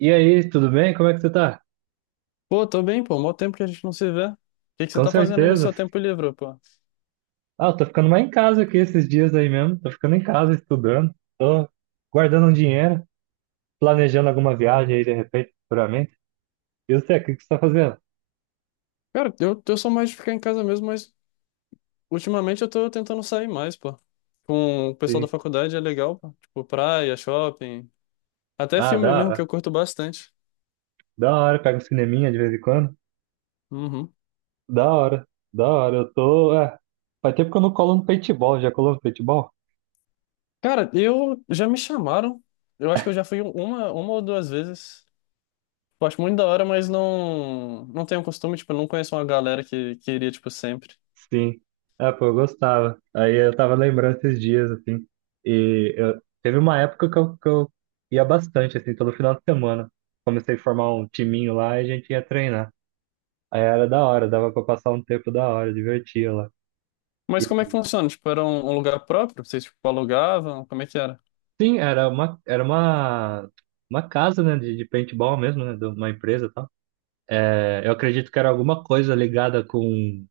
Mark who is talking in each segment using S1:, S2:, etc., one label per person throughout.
S1: E aí, tudo bem? Como é que você tá?
S2: Pô, tô bem, pô. Mó tempo que a gente não se vê. O que que você
S1: Com
S2: tá fazendo aí no
S1: certeza.
S2: seu tempo livre, pô?
S1: Ah, eu tô ficando mais em casa aqui esses dias aí mesmo. Tô ficando em casa estudando. Tô guardando um dinheiro, planejando alguma viagem aí de repente, futuramente. E você, o que que você tá fazendo?
S2: Cara, eu sou mais de ficar em casa mesmo, mas ultimamente eu tô tentando sair mais, pô. Com o pessoal da
S1: Sim.
S2: faculdade é legal, pô. Tipo, praia, shopping, até
S1: Ah,
S2: filme mesmo, que
S1: da,
S2: eu curto bastante.
S1: da hora. Pega um cineminha de vez em quando.
S2: Uhum.
S1: Da hora. Da hora. Faz tempo que eu não colo no paintball. Já colou no paintball?
S2: Cara, eu já me chamaram. Eu acho que eu já fui uma ou duas vezes. Eu acho muito da hora, mas não, não tenho costume, tipo, eu não conheço uma galera que iria, tipo, sempre.
S1: Sim. Ah, pô, eu gostava. Aí eu tava lembrando esses dias, assim. Teve uma época que eu ia bastante, assim, todo final de semana. Comecei a formar um timinho lá e a gente ia treinar. Aí era da hora, dava pra passar um tempo da hora, divertia lá.
S2: Mas como é
S1: E,
S2: que funciona? Tipo, era um lugar próprio? Vocês, tipo, alugavam? Como é que era?
S1: sim, era uma casa, né, de paintball mesmo, né, de uma empresa e tal. É, eu acredito que era alguma coisa ligada com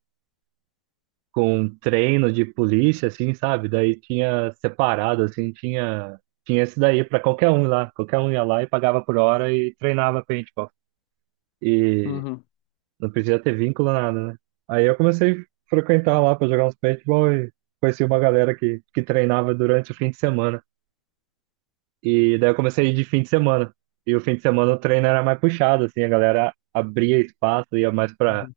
S1: com um treino de polícia, assim, sabe? Daí tinha separado, assim, tinha esse daí para qualquer um lá. Qualquer um ia lá e pagava por hora e treinava paintball. E
S2: Uhum.
S1: não podia ter vínculo, nada, né? Aí eu comecei a frequentar lá para jogar uns paintball e conheci uma galera que treinava durante o fim de semana. E daí eu comecei a ir de fim de semana. E o fim de semana o treino era mais puxado, assim, a galera abria espaço, ia mais para
S2: Uhum.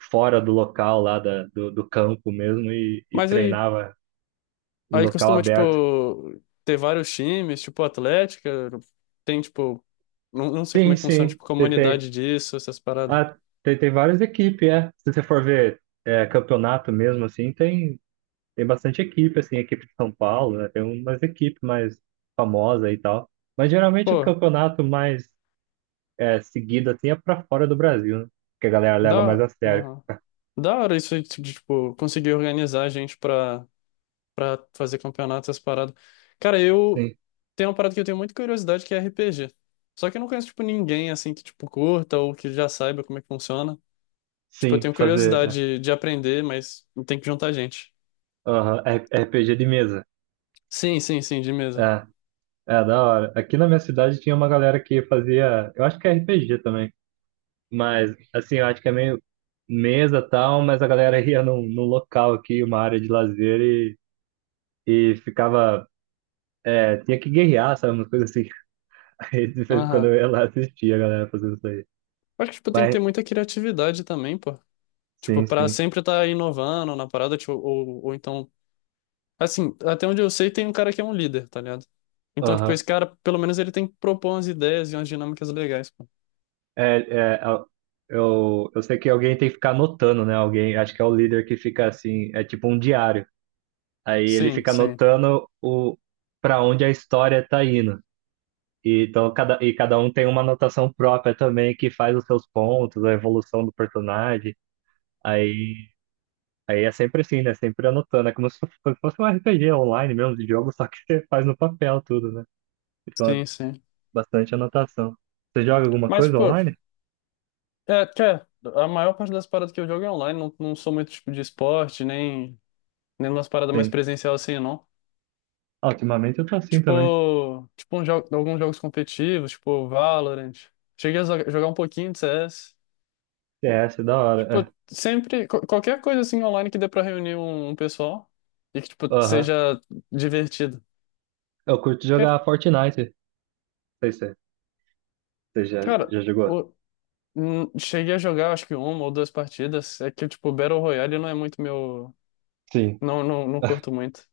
S1: fora do local lá do campo mesmo e
S2: Mas aí,
S1: treinava em
S2: aí
S1: local
S2: costuma,
S1: aberto.
S2: tipo, ter vários times, tipo, Atlética, tem, tipo, não, não sei como
S1: Sim,
S2: é que funciona,
S1: sim.
S2: tipo, comunidade disso, essas paradas.
S1: Ah, tem várias equipes, é. Se você for ver é, campeonato mesmo, assim, tem bastante equipe, assim, equipe de São Paulo, né? Tem umas equipes mais famosas e tal. Mas geralmente o
S2: Pô,
S1: campeonato mais seguido, assim, é pra fora do Brasil, né? Que a galera leva mais
S2: dá,
S1: a sério.
S2: uhum. Da hora isso aí de, tipo, conseguir organizar a gente pra fazer campeonato, essas paradas. Cara, eu
S1: Sim.
S2: tem uma parada que eu tenho muita curiosidade, que é RPG. Só que eu não conheço, tipo, ninguém, assim, que, tipo, curta ou que já saiba como é que funciona. Tipo, eu
S1: Sim,
S2: tenho curiosidade de aprender, mas tem que juntar gente.
S1: aham, RPG de mesa.
S2: Sim, sim, sim, de mesa.
S1: É, é da hora. Aqui na minha cidade tinha uma galera que fazia, eu acho que é RPG também. Mas, assim, eu acho que é meio mesa e tal, mas a galera ia num local aqui, uma área de lazer, e ficava. É, tinha que guerrear, sabe? Umas coisas assim. Aí, de vez em quando
S2: Aham.
S1: eu ia lá assistir a galera fazendo isso aí.
S2: Acho que, tipo, tem que
S1: Mas,
S2: ter muita criatividade também, pô. Tipo,
S1: sim,
S2: pra
S1: sim.
S2: sempre estar inovando na parada, tipo, ou então... Assim, até onde eu sei, tem um cara que é um líder, tá ligado? Então, tipo, esse
S1: Aham.
S2: cara, pelo menos ele tem que propor umas ideias e umas dinâmicas legais, pô.
S1: É, é, a- eu sei que alguém tem que ficar anotando, né? Alguém, acho que é o líder que fica assim, é tipo um diário. Aí ele
S2: Sim,
S1: fica
S2: sim,
S1: anotando o, pra onde a história tá indo. E, então, cada um tem uma anotação própria também que faz os seus pontos, a evolução do personagem. Aí, aí é sempre assim, né? Sempre anotando. É como se fosse um RPG online mesmo, de jogo, só que você faz no papel tudo, né? Então é
S2: sim, sim.
S1: bastante anotação. Você joga alguma
S2: Mas,
S1: coisa
S2: tipo,
S1: online?
S2: é, que é, a maior parte das paradas que eu jogo é online, não, não sou muito, tipo, de esporte, nem, nem umas paradas mais
S1: Sim.
S2: presencial assim, não.
S1: Ah, ultimamente eu tô assim também.
S2: Tipo, tipo um jo alguns jogos competitivos, tipo Valorant. Cheguei a jogar um pouquinho de CS.
S1: C S da hora.
S2: Tipo, sempre, qualquer coisa assim online que dê pra reunir um pessoal e que, tipo,
S1: É. Aham.
S2: seja divertido.
S1: Eu curto
S2: Quer-
S1: jogar Fortnite. Não sei se você já,
S2: Cara,
S1: já jogou.
S2: o- cheguei a jogar acho que uma ou duas partidas. É que, tipo, Battle Royale não é muito meu.
S1: Sim.
S2: Não, curto muito.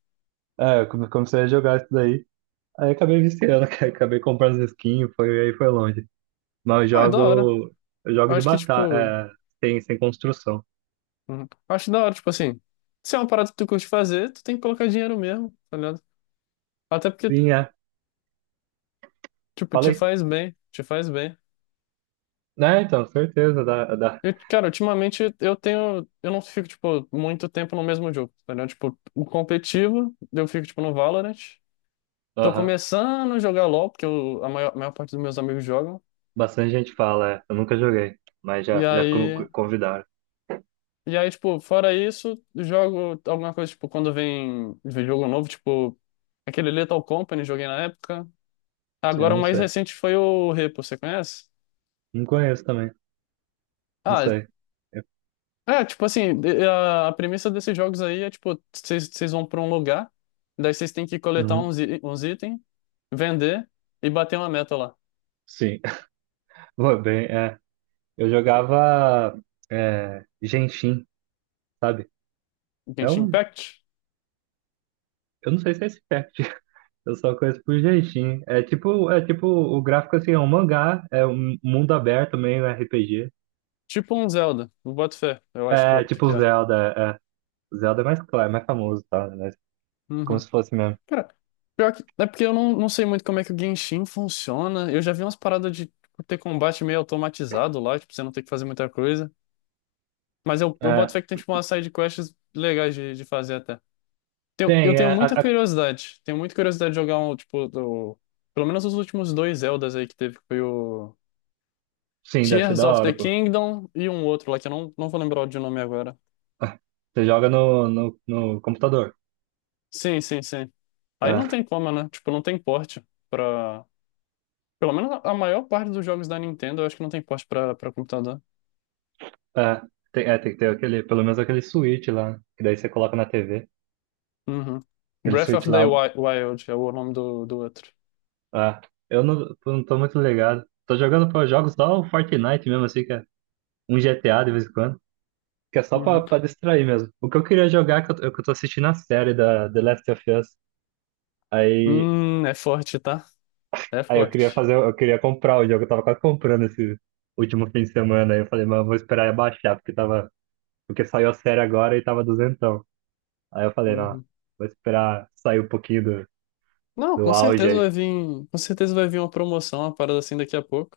S1: É, eu comecei a jogar isso daí. Aí acabei viciando, cara. Acabei comprando as skins, foi, aí foi longe. Mas eu
S2: Ah, é da hora.
S1: jogo, eu
S2: Eu
S1: jogo de
S2: acho que, tipo.
S1: batalha, sem construção.
S2: Hum, Acho da hora, tipo assim. Se é uma parada que tu curte fazer, tu tem que colocar dinheiro mesmo, tá ligado? Até porque,
S1: Sim, é.
S2: tipo, te
S1: Falei.
S2: faz bem. Te faz bem.
S1: Né, então, certeza. Dá, dá.
S2: Eu, cara, ultimamente eu tenho. Eu não fico, tipo, muito tempo no mesmo jogo, entendeu? Tipo, o competitivo, eu fico, tipo, no Valorant. Tô
S1: Aham.
S2: começando a jogar LoL, porque a maior parte dos meus amigos jogam.
S1: Bastante gente fala, é. Eu nunca joguei, mas
S2: E
S1: já con-
S2: aí.
S1: convidaram.
S2: E aí, tipo, fora isso, jogo alguma coisa, tipo, quando vem jogo novo, tipo, aquele Lethal Company, joguei na época.
S1: Sim, eu
S2: Agora o
S1: não
S2: mais
S1: sei.
S2: recente foi o Repo, você conhece?
S1: Não conheço também. Não
S2: Ah,
S1: sei. É,
S2: é, tipo assim, a premissa desses jogos aí é tipo, vocês vão pra um lugar, daí vocês têm que coletar
S1: uhum,
S2: uns, uns itens, vender e bater uma meta lá.
S1: sim. Foi bem, é. Eu jogava Genshin, sabe? É
S2: Genshin
S1: um.
S2: Impact?
S1: Eu não sei se é esse pack. Eu só conheço por Genshin. É tipo, o gráfico assim, é um mangá, é um mundo aberto, meio RPG.
S2: Tipo um Zelda, eu boto fé, eu acho
S1: É, tipo o
S2: que é.
S1: Zelda, é. Zelda é mais claro, mais famoso, tá? Mas é como
S2: Uhum.
S1: se fosse mesmo.
S2: Cara, pior que, é porque eu não, não sei muito como é que o Genshin funciona. Eu já vi umas paradas de tipo, ter combate meio automatizado lá, tipo, você não tem que fazer muita coisa. Mas eu
S1: É,
S2: boto fé que tem tipo umas side quests legais de fazer até.
S1: sim,
S2: Eu tenho muita curiosidade. Tenho muita curiosidade de jogar um, tipo, do, pelo menos os últimos dois Zeldas aí que teve, que foi o
S1: sim, deve ser
S2: Tears
S1: da
S2: of the
S1: hora, pô.
S2: Kingdom e um outro lá, que eu não, não vou lembrar de nome agora.
S1: Você joga no computador.
S2: Sim, sim, sim. Aí não
S1: É,
S2: tem como, né? Tipo, não tem porte pra. Pelo menos a maior parte dos jogos da Nintendo, eu acho que não tem porte pra, pra computador.
S1: é, é, tem que ter aquele, pelo menos aquele switch lá, que daí você coloca na TV.
S2: Uhum.
S1: Aquele
S2: Breath of
S1: switch
S2: the
S1: lá.
S2: Wild é o nome do, do outro.
S1: É, eu não tô muito ligado. Tô jogando, pô, eu jogo só o Fortnite mesmo, assim, que é um GTA de vez em quando. Que é só pra,
S2: Uhum.
S1: pra distrair mesmo. O que eu queria jogar, é que eu tô assistindo a série da The Last of Us. Aí
S2: É forte, tá? É
S1: Aí eu queria
S2: forte.
S1: fazer, eu queria comprar o jogo, eu tava quase comprando esse último fim de semana. Aí eu falei, mas eu vou esperar abaixar, porque saiu a série agora e tava duzentão. Aí eu falei, não,
S2: Uhum.
S1: vou esperar sair um pouquinho do,
S2: Não,
S1: do
S2: com
S1: auge
S2: certeza
S1: aí.
S2: vai vir, com certeza vai vir uma promoção, uma parada assim daqui a pouco.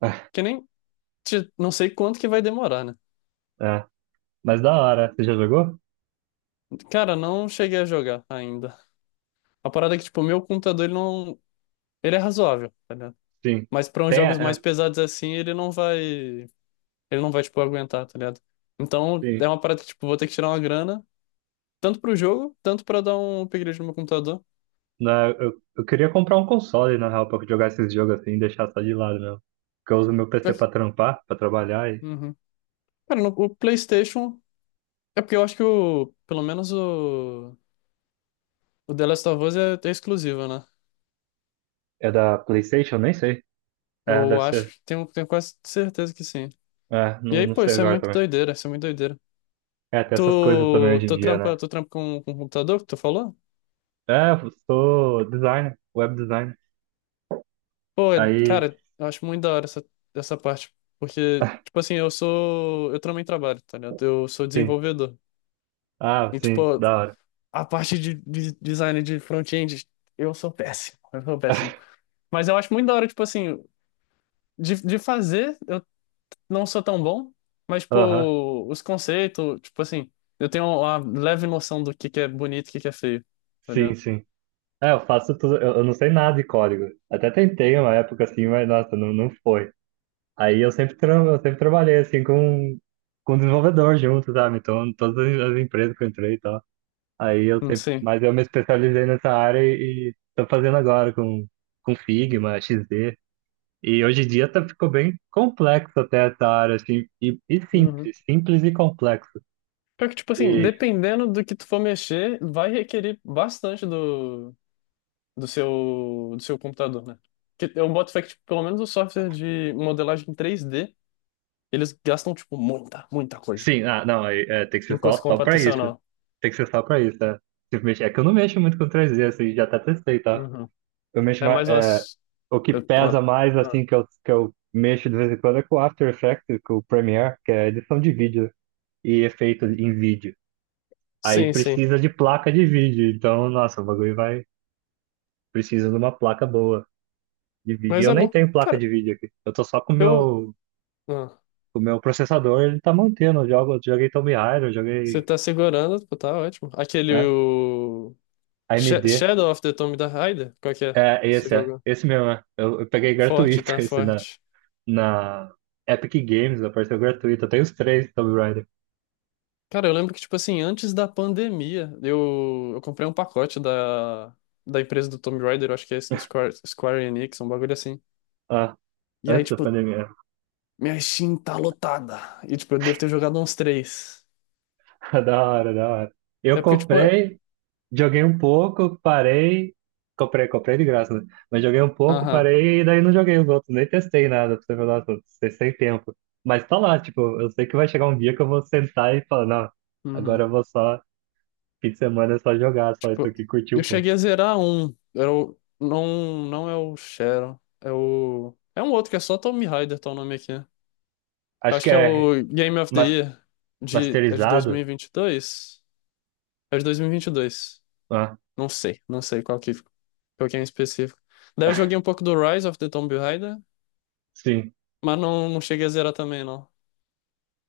S2: Que nem, não sei quanto que vai demorar, né?
S1: É, mas da hora, você já jogou?
S2: Cara, não cheguei a jogar ainda. A parada é que, tipo, o meu computador, ele não, ele é razoável, tá ligado?
S1: Sim.
S2: Mas pra uns
S1: Tem,
S2: jogos mais
S1: é,
S2: pesados assim, ele não vai, tipo, aguentar, tá ligado? Então,
S1: sim.
S2: é uma parada que, tipo, vou ter que tirar uma grana, tanto pro jogo, tanto pra dar um upgrade no meu computador.
S1: Eu queria comprar um console, na real, pra jogar esses jogos assim e deixar só de lado mesmo. Porque eu uso meu
S2: Já
S1: PC
S2: que-
S1: pra trampar, pra trabalhar.
S2: Uhum. Cara, no, o PlayStation, é porque eu acho que o, pelo menos o The Last of Us é exclusivo, né?
S1: É da PlayStation? Nem sei. É, deve
S2: Eu acho
S1: ser.
S2: que tenho, tenho quase certeza que sim.
S1: É,
S2: E
S1: não,
S2: aí,
S1: não
S2: pô,
S1: sei
S2: isso é
S1: agora
S2: muito
S1: também.
S2: doideira, isso é muito doideira.
S1: É, tem essas coisas também
S2: Tu,
S1: hoje em
S2: tu
S1: dia, né?
S2: trampa, tu trampa com o computador que tu falou?
S1: É, eu sou designer, web designer.
S2: Pô,
S1: Aí,
S2: cara, eu acho muito da hora essa, essa parte. Porque, tipo assim, eu sou. Eu também trabalho, tá ligado? Eu sou
S1: sim.
S2: desenvolvedor.
S1: Ah,
S2: E,
S1: sim,
S2: tipo,
S1: da hora.
S2: a parte de design de front-end, eu sou péssimo. Eu sou péssimo. Mas eu acho muito da hora, tipo assim, de fazer. Não sou tão bom, mas,
S1: Aham,
S2: tipo, os conceitos, tipo assim, eu tenho uma leve noção do que é bonito e o que que é feio, tá
S1: sim,
S2: ligado?
S1: sim. É, eu faço tudo, eu não sei nada de código. Até tentei uma época assim, mas nossa, não, não foi. Aí eu sempre, tra eu sempre trabalhei assim com desenvolvedor junto, sabe? Então, em todas as empresas que eu entrei e tal. Aí eu sempre,
S2: Sim.
S1: mas eu me especializei nessa área e tô fazendo agora com Figma, XD. E hoje em dia tá, ficou bem complexo até essa área, assim, e
S2: Uhum.
S1: simples, simples e complexo.
S2: Pior que, tipo assim,
S1: E
S2: dependendo do que tu for mexer, vai requerer bastante do, do seu computador, né? Que eu boto fé que, tipo, pelo menos o software de modelagem 3D, eles gastam, tipo, muita, muita coisa.
S1: sim, ah, não, aí, é, tem que ser
S2: Em
S1: só,
S2: coisa
S1: só pra isso.
S2: computacional.
S1: Tem que ser só pra isso, né? Se mexer- É que eu não mexo muito com 3D, assim, já até testei, tá?
S2: Uhum.
S1: Eu mexo
S2: É
S1: mais,
S2: mais umas...
S1: o que
S2: eu-
S1: pesa
S2: uma-
S1: mais,
S2: ah,
S1: assim, que eu mexo de vez em quando é com o After Effects, com o Premiere, que é edição de vídeo e efeito em vídeo. Aí
S2: Sim, sim.
S1: precisa de placa de vídeo, então, nossa, o bagulho vai, precisa de uma placa boa de vídeo. E
S2: Mas
S1: Eu
S2: é
S1: nem
S2: bom.
S1: tenho placa
S2: Cara,
S1: de vídeo aqui. Eu tô só com o
S2: eu.
S1: meu, com o meu processador, ele tá mantendo. Eu joguei Tomb Raider, eu
S2: Você
S1: joguei,
S2: tá segurando, pô, tá ótimo. Aquele
S1: né,
S2: o...
S1: AMD.
S2: Shadow of the Tomb Raider, qual que é? Você
S1: É.
S2: joga?
S1: Esse mesmo, é. Eu peguei
S2: Forte,
S1: gratuito
S2: tá
S1: esse na,
S2: forte.
S1: na Epic Games, apareceu gratuito. Eu tenho os três Tomb Raider.
S2: Cara, eu lembro que, tipo assim, antes da pandemia, eu comprei um pacote da, da empresa do Tomb Raider, eu acho que é Square, Square Enix, um bagulho assim.
S1: Ah,
S2: E aí,
S1: antes da
S2: tipo,
S1: pandemia.
S2: minha Steam tá lotada. E, tipo, eu devo ter jogado uns três.
S1: Da hora, da hora. Eu
S2: É porque, tipo, é-
S1: comprei. Joguei um pouco, parei. Comprei de graça, né? Mas joguei um pouco,
S2: aham.
S1: parei e daí não joguei os outros. Nem testei nada pra você ver, nossa, sem tempo. Mas tá lá, tipo, eu sei que vai chegar um dia que eu vou sentar e falar, não, agora
S2: uhum.
S1: eu vou só, fim de semana é só jogar, só isso
S2: Tipo,
S1: aqui, curtir
S2: eu
S1: um pouco.
S2: cheguei a zerar um. Era o, não, não é o Sharon. É o. É um outro que é só Tomb Raider, tá o nome aqui.
S1: Acho
S2: Acho
S1: que
S2: que é
S1: é
S2: o Game of the
S1: mas-
S2: Year de, é de
S1: masterizado?
S2: 2022? É de 2022.
S1: Ah,
S2: Não sei, não sei qual que é em específico. Daí eu joguei um pouco do Rise of the Tomb Raider,
S1: sim.
S2: mas não, não cheguei a zerar também, não.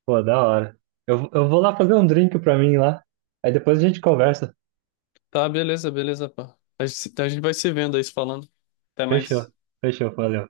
S1: Pô, da hora. Eu vou lá fazer um drink pra mim lá. Aí depois a gente conversa.
S2: Tá, beleza, beleza, pá. A gente, a gente vai se vendo aí, se falando. Até
S1: Fechou,
S2: mais.
S1: fechou, valeu.